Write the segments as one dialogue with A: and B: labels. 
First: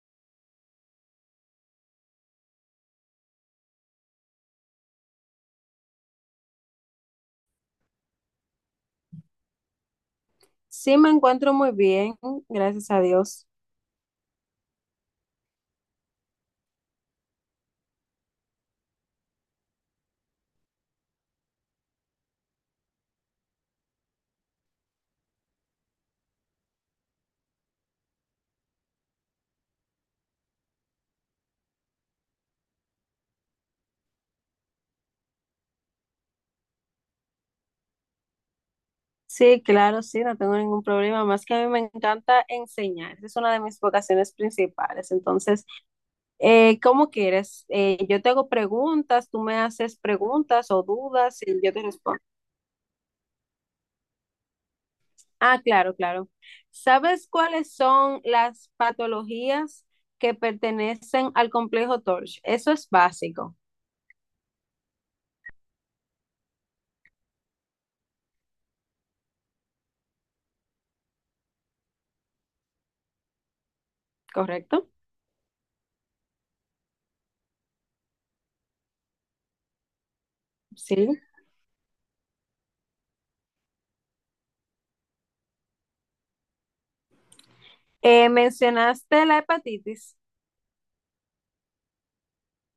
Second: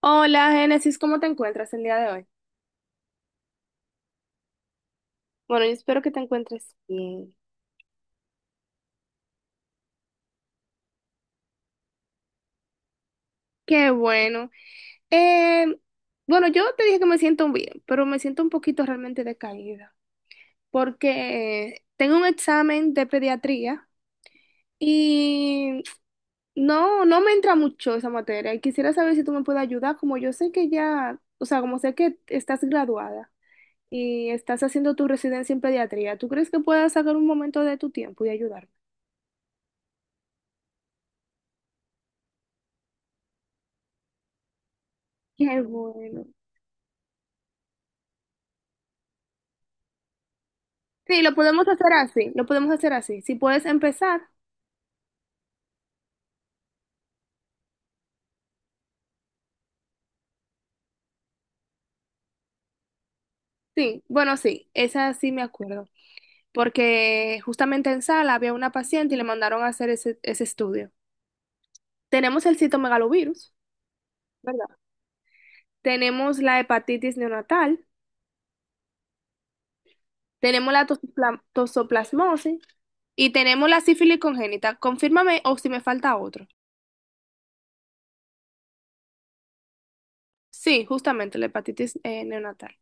A: Hola, Génesis, ¿cómo te encuentras el día de hoy? Bueno, yo espero que te encuentres bien.
B: Sí, me encuentro muy bien, gracias a Dios.
A: Qué bueno. Eh, bueno, yo te dije que me siento bien, pero me siento un poquito realmente decaída porque tengo un examen de pediatría y no me entra mucho esa materia y quisiera saber si tú me puedes ayudar, como yo sé que ya, o sea, como sé que estás graduada y estás haciendo tu residencia en pediatría, ¿tú crees que puedas sacar un momento de tu tiempo y ayudarme?
B: Sí, claro, sí, no tengo ningún problema, más que a mí me encanta enseñar, esa es una de mis vocaciones principales.
A: Qué
B: Entonces,
A: bueno.
B: ¿cómo quieres? Yo te hago preguntas, tú me haces preguntas o
A: Sí, lo
B: dudas y
A: podemos
B: yo te
A: hacer
B: respondo.
A: así, lo podemos hacer así. Si puedes empezar,
B: Ah, claro, claro. ¿Sabes cuáles son las patologías que pertenecen al complejo Torch? Eso es básico,
A: sí, bueno, sí, esa sí me acuerdo, porque justamente en sala había una paciente y le mandaron a hacer ese estudio. Tenemos el citomegalovirus, ¿verdad?
B: ¿correcto?
A: Tenemos la hepatitis neonatal, tenemos la
B: Sí.
A: tosoplasmosis y tenemos la sífilis congénita. Confírmame o si me falta otro.
B: Mencionaste la hepatitis.
A: Sí, justamente la hepatitis neonatal.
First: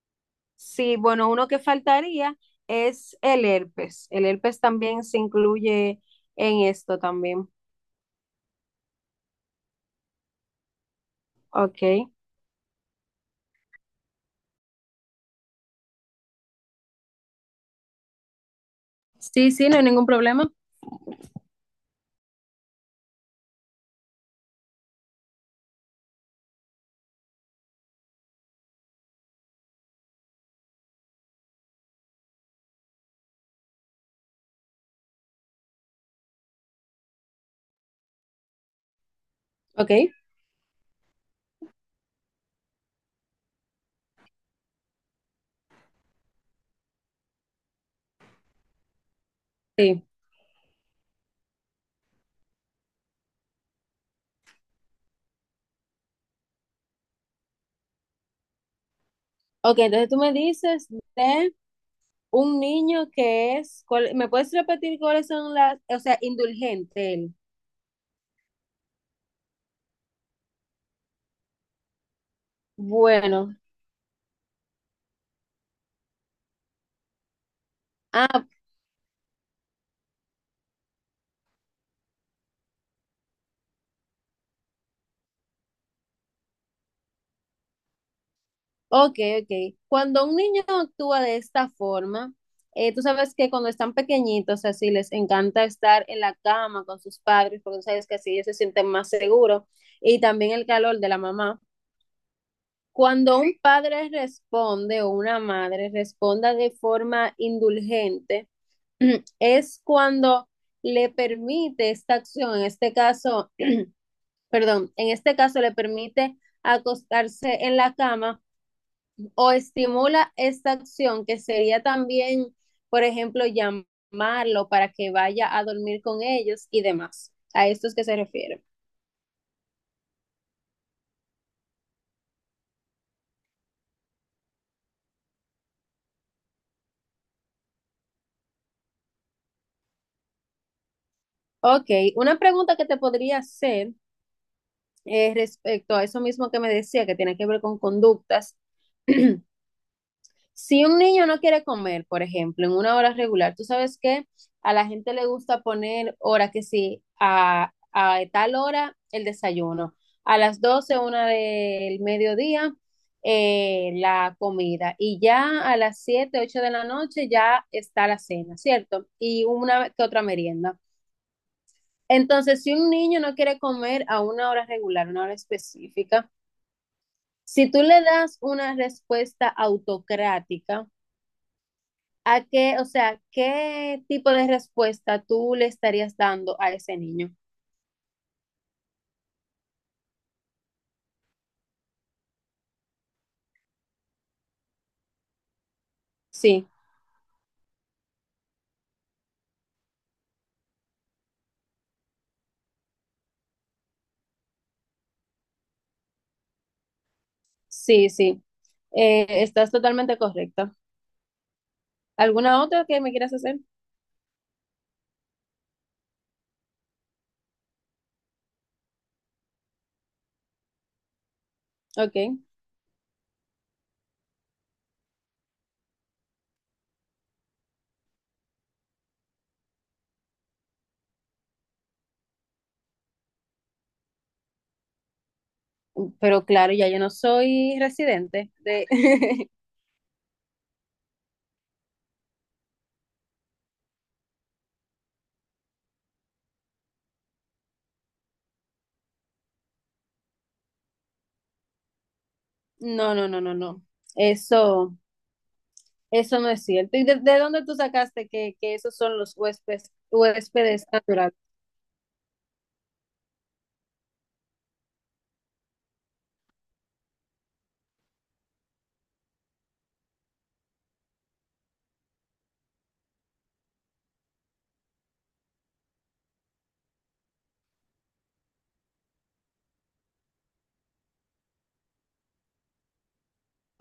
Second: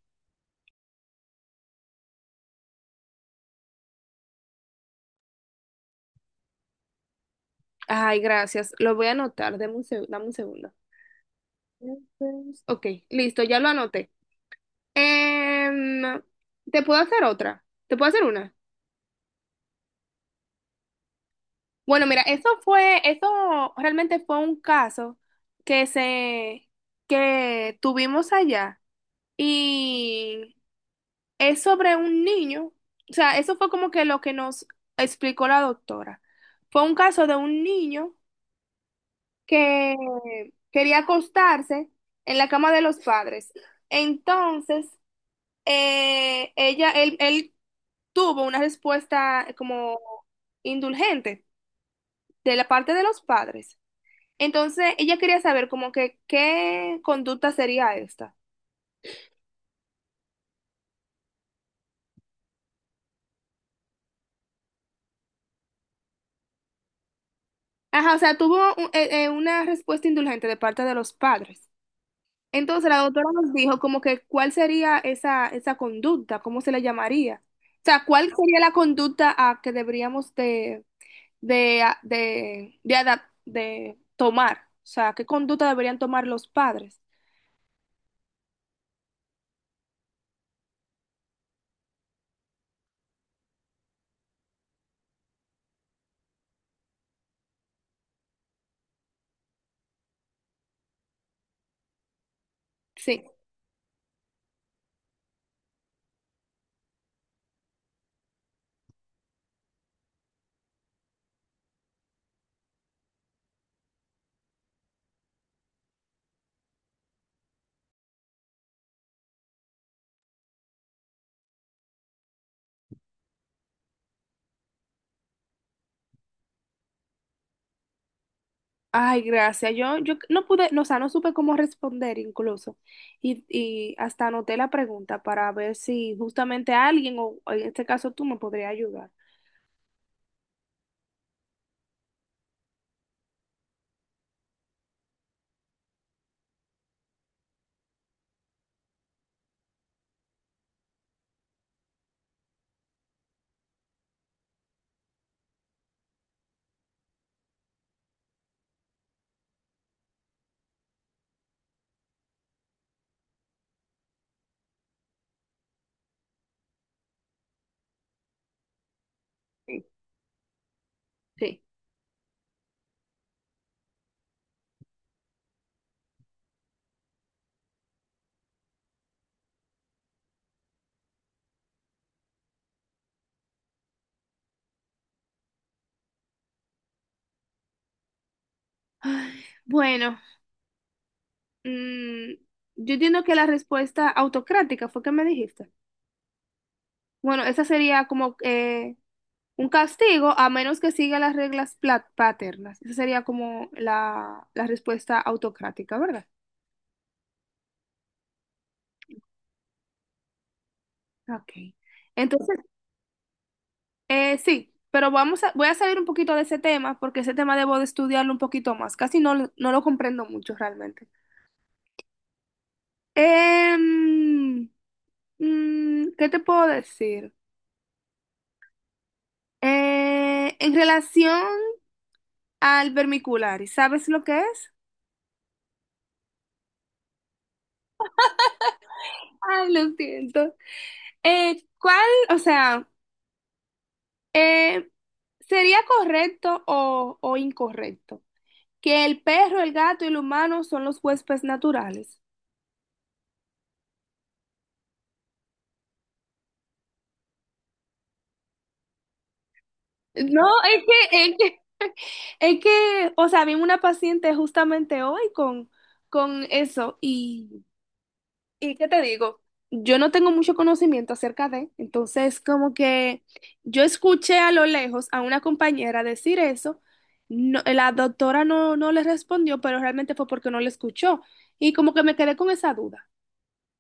B: Sí, bueno, uno que faltaría es el herpes. El herpes también se incluye en esto también.
A: Ay, gracias, lo voy a anotar, dame un, dame un segundo.
B: Ok.
A: Entonces, Ok, listo, ya lo anoté. Em, Te puedo hacer otra. Te puedo hacer una.
B: Sí, sí, no hay ningún problema.
A: Bueno, mira, eso fue, eso realmente fue un caso que se, que tuvimos allá y es sobre un niño. O sea, eso fue como que lo que nos explicó la doctora. Fue un caso de un niño
B: Ok,
A: que quería acostarse en la cama de los padres. Entonces, ella, él tuvo una respuesta como
B: sí.
A: indulgente de la parte de los padres. Entonces, ella quería saber como que qué conducta sería esta.
B: Ok, entonces tú me dices de un niño que es, ¿me puedes repetir cuáles son las, o sea, indulgente él?
A: Ajá, o sea, tuvo una respuesta indulgente de parte de los padres. Entonces, la doctora nos
B: Bueno.
A: dijo como que cuál sería esa conducta, cómo se le llamaría. O sea, cuál
B: Ah,
A: sería la conducta a que deberíamos de, a- de, de, adap- de tomar, o sea, qué conducta deberían tomar los padres.
B: ok, ok. Cuando un niño actúa de esta forma, tú sabes que cuando están pequeñitos, así les encanta estar en la cama con sus padres, porque tú sabes que así ellos se sienten más seguros y también el calor de la mamá.
A: Sí.
B: Cuando un padre responde o una madre responda de forma indulgente, es cuando le permite esta acción, en este caso, perdón, en este caso le permite acostarse en la cama o estimula esta acción que sería también, por ejemplo, llamarlo para que vaya a dormir con ellos y demás. A esto es que se refiere.
A: Ay, gracias. Yo no pude, no, o sea, no supe cómo responder incluso. Y hasta anoté la pregunta para ver si justamente alguien, o en este caso tú, me podría ayudar.
B: Ok, una pregunta que te podría hacer respecto a eso mismo que me decía, que tiene que ver con conductas. Si un niño no quiere comer, por ejemplo, en una hora regular, tú sabes que a la gente le gusta poner hora que sí, a tal hora el desayuno, a las 12 una del mediodía, la comida, y ya a las 7 8 de la noche ya está la cena, ¿cierto? Y
A: Sí.
B: una que otra merienda.
A: Sí.
B: Entonces, si un niño no quiere comer a una hora regular, una hora específica, si tú le das una respuesta autocrática, ¿a qué, o sea, qué tipo de respuesta tú le estarías dando a ese niño?
A: Ay, bueno, mm, yo entiendo que la respuesta autocrática fue que me dijiste.
B: Sí,
A: Bueno, esa sería como un castigo a menos que siga las reglas paternas. Esa sería como la respuesta autocrática, ¿verdad?
B: sí, sí. Estás totalmente correcta.
A: Ok. Entonces,
B: ¿Alguna otra que me quieras hacer?
A: sí, pero vamos a, voy a salir un poquito de ese tema porque ese tema debo de estudiarlo un poquito más. Casi no, no lo comprendo mucho realmente.
B: Ok.
A: Em, ¿Qué te puedo decir? En relación al vermicular, ¿sabes lo que es?
B: Pero claro, ya yo no soy residente de...
A: Ay, lo siento. ¿Cuál? O sea... Eh, ¿sería correcto o incorrecto que el perro, el gato y el humano son los huéspedes naturales?
B: No, no, no, no, no. Eso, eso no es cierto. ¿Y de dónde tú sacaste que esos son los huéspedes,
A: No, es
B: huéspedes
A: que,
B: naturales?
A: es que, es que, o sea, vi una paciente justamente hoy con eso y ¿qué te digo? Yo no tengo mucho conocimiento acerca de, entonces como que yo escuché a lo lejos a una compañera decir eso, no- la doctora no le respondió, pero realmente fue porque no le escuchó y como que me quedé con esa duda.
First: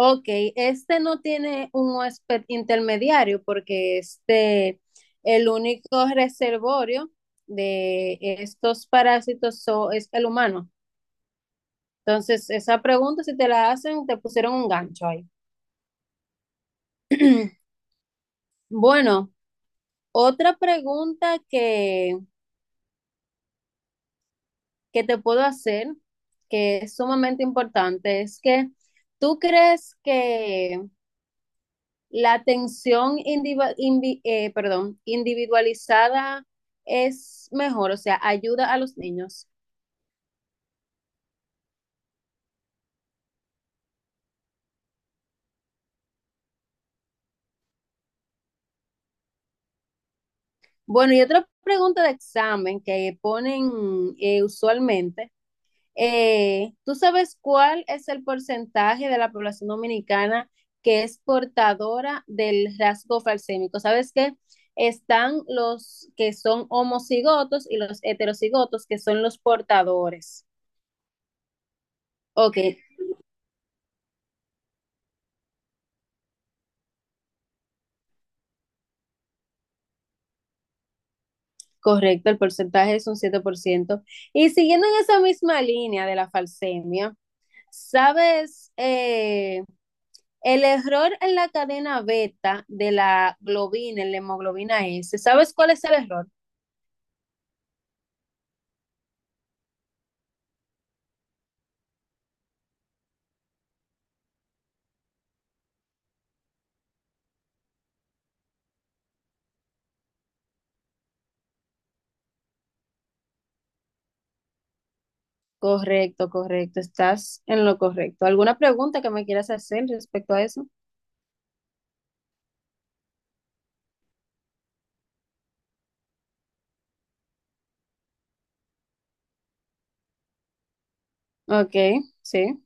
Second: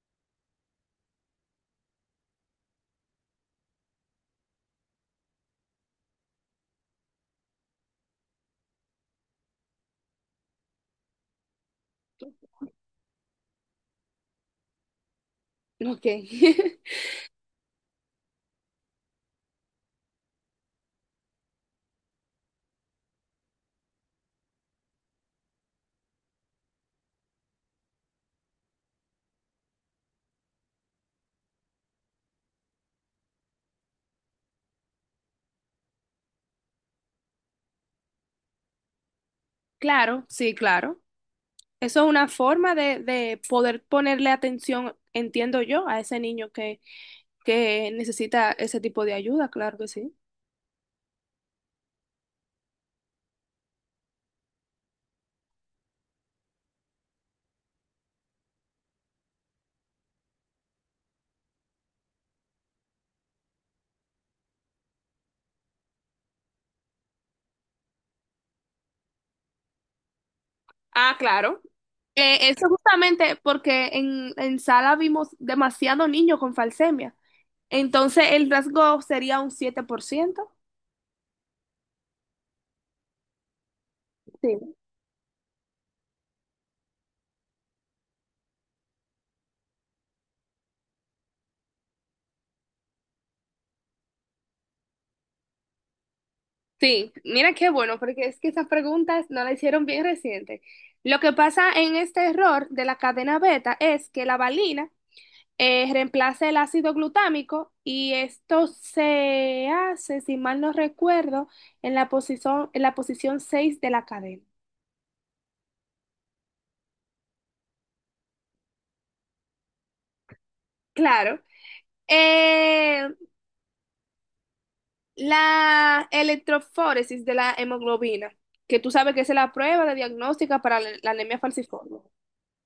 B: Ok, este no tiene un huésped intermediario porque este, el único reservorio de estos parásitos es el humano. Entonces, esa pregunta, si te la hacen, te pusieron un gancho ahí.
A: Ok.
B: Bueno, otra pregunta que te puedo hacer, que es sumamente importante, es que ¿tú crees que la atención individual, perdón, individualizada es mejor, o sea, ayuda a los niños?
A: Claro, sí, claro. Eso es una forma de poder ponerle atención, entiendo yo, a ese niño que necesita ese tipo de ayuda, claro que sí.
B: Bueno, y otra pregunta de examen que ponen usualmente, ¿tú sabes cuál es el porcentaje de la población dominicana que es portadora del rasgo falsémico? ¿Sabes qué? Están los que son homocigotos y los heterocigotos, que son los portadores.
A: Ah, claro.
B: Ok,
A: Eso justamente porque en sala vimos demasiado niño con falsemia. Entonces el rasgo sería un 7%.
B: correcto, el porcentaje es un 7%. Y
A: Sí.
B: siguiendo en esa misma línea de la falsemia, ¿sabes? El error en la cadena beta de la globina, en la hemoglobina S, ¿sabes cuál es el error?
A: Sí, mira qué bueno, porque es que esas preguntas no la hicieron bien reciente. Lo que pasa en este error de la cadena beta es que la valina reemplaza el ácido glutámico y esto se hace, si mal no recuerdo, en la posición 6 de la cadena.
B: Correcto, correcto, estás en lo correcto. ¿Alguna pregunta que me quieras hacer respecto a eso?
A: Claro, eh, la electroforesis de la hemoglobina, que tú sabes que es la prueba de diagnóstica para la la anemia
B: Ok,
A: falciforme,
B: sí.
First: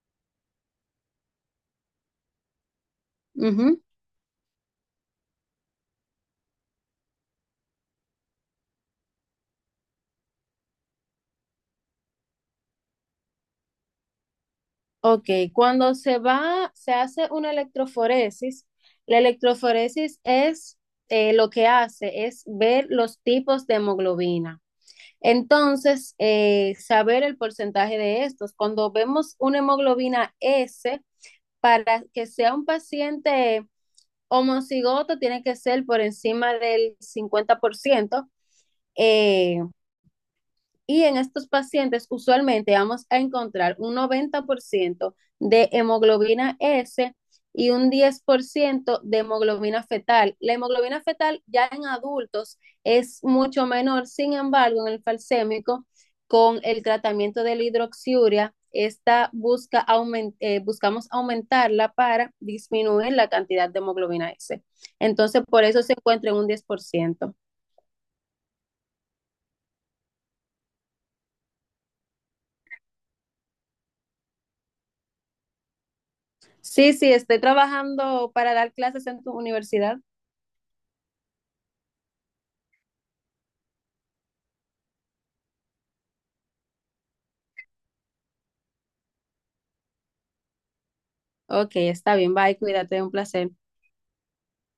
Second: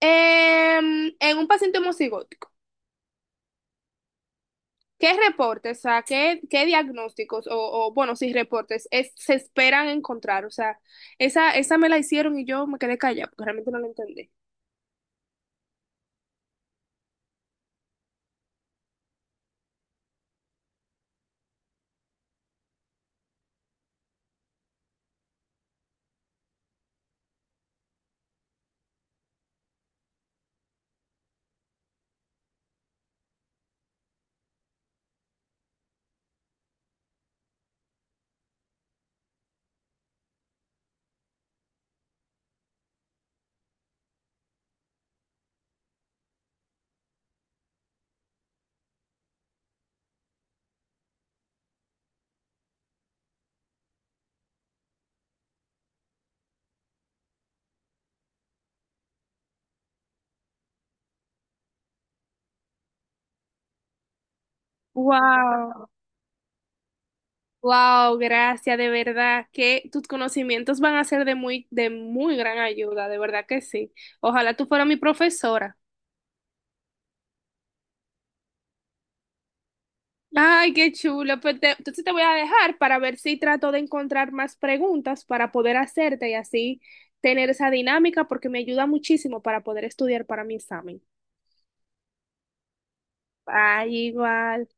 A: Em, en un paciente homocigótico. ¿Qué reportes, o sea, qué, qué diagnósticos o, bueno, sí, reportes se esperan encontrar? O sea, esa me la hicieron y yo me quedé callada porque realmente no la entendí.
B: Ok, cuando se va, se hace una electroforesis, la electroforesis es lo que hace es ver los tipos de hemoglobina. Entonces, saber el porcentaje de estos. Cuando vemos una hemoglobina S, para que sea un paciente homocigoto, tiene que ser por encima del 50%. eh, y en estos pacientes usualmente vamos a encontrar un 90% de hemoglobina S y un 10% de hemoglobina fetal. La hemoglobina fetal ya en adultos es mucho menor, sin embargo, en el falsémico, con el tratamiento de la hidroxiuria, esta busca aument buscamos aumentarla para disminuir la cantidad de hemoglobina S. Entonces, por eso
A: Wow,
B: se encuentra en un 10%.
A: wow, gracias, de verdad que tus conocimientos van a ser de muy gran ayuda, de verdad que sí. Ojalá tú fueras mi profesora.
B: Sí, sí, estoy trabajando para dar clases en tu universidad.
A: Ay, qué chulo. Pues entonces te voy a dejar para ver si trato de encontrar más preguntas para poder hacerte y así tener esa dinámica porque me ayuda muchísimo para poder estudiar para mi examen.
B: Ok, está bien, bye, cuídate, un placer.
A: Ay, igual.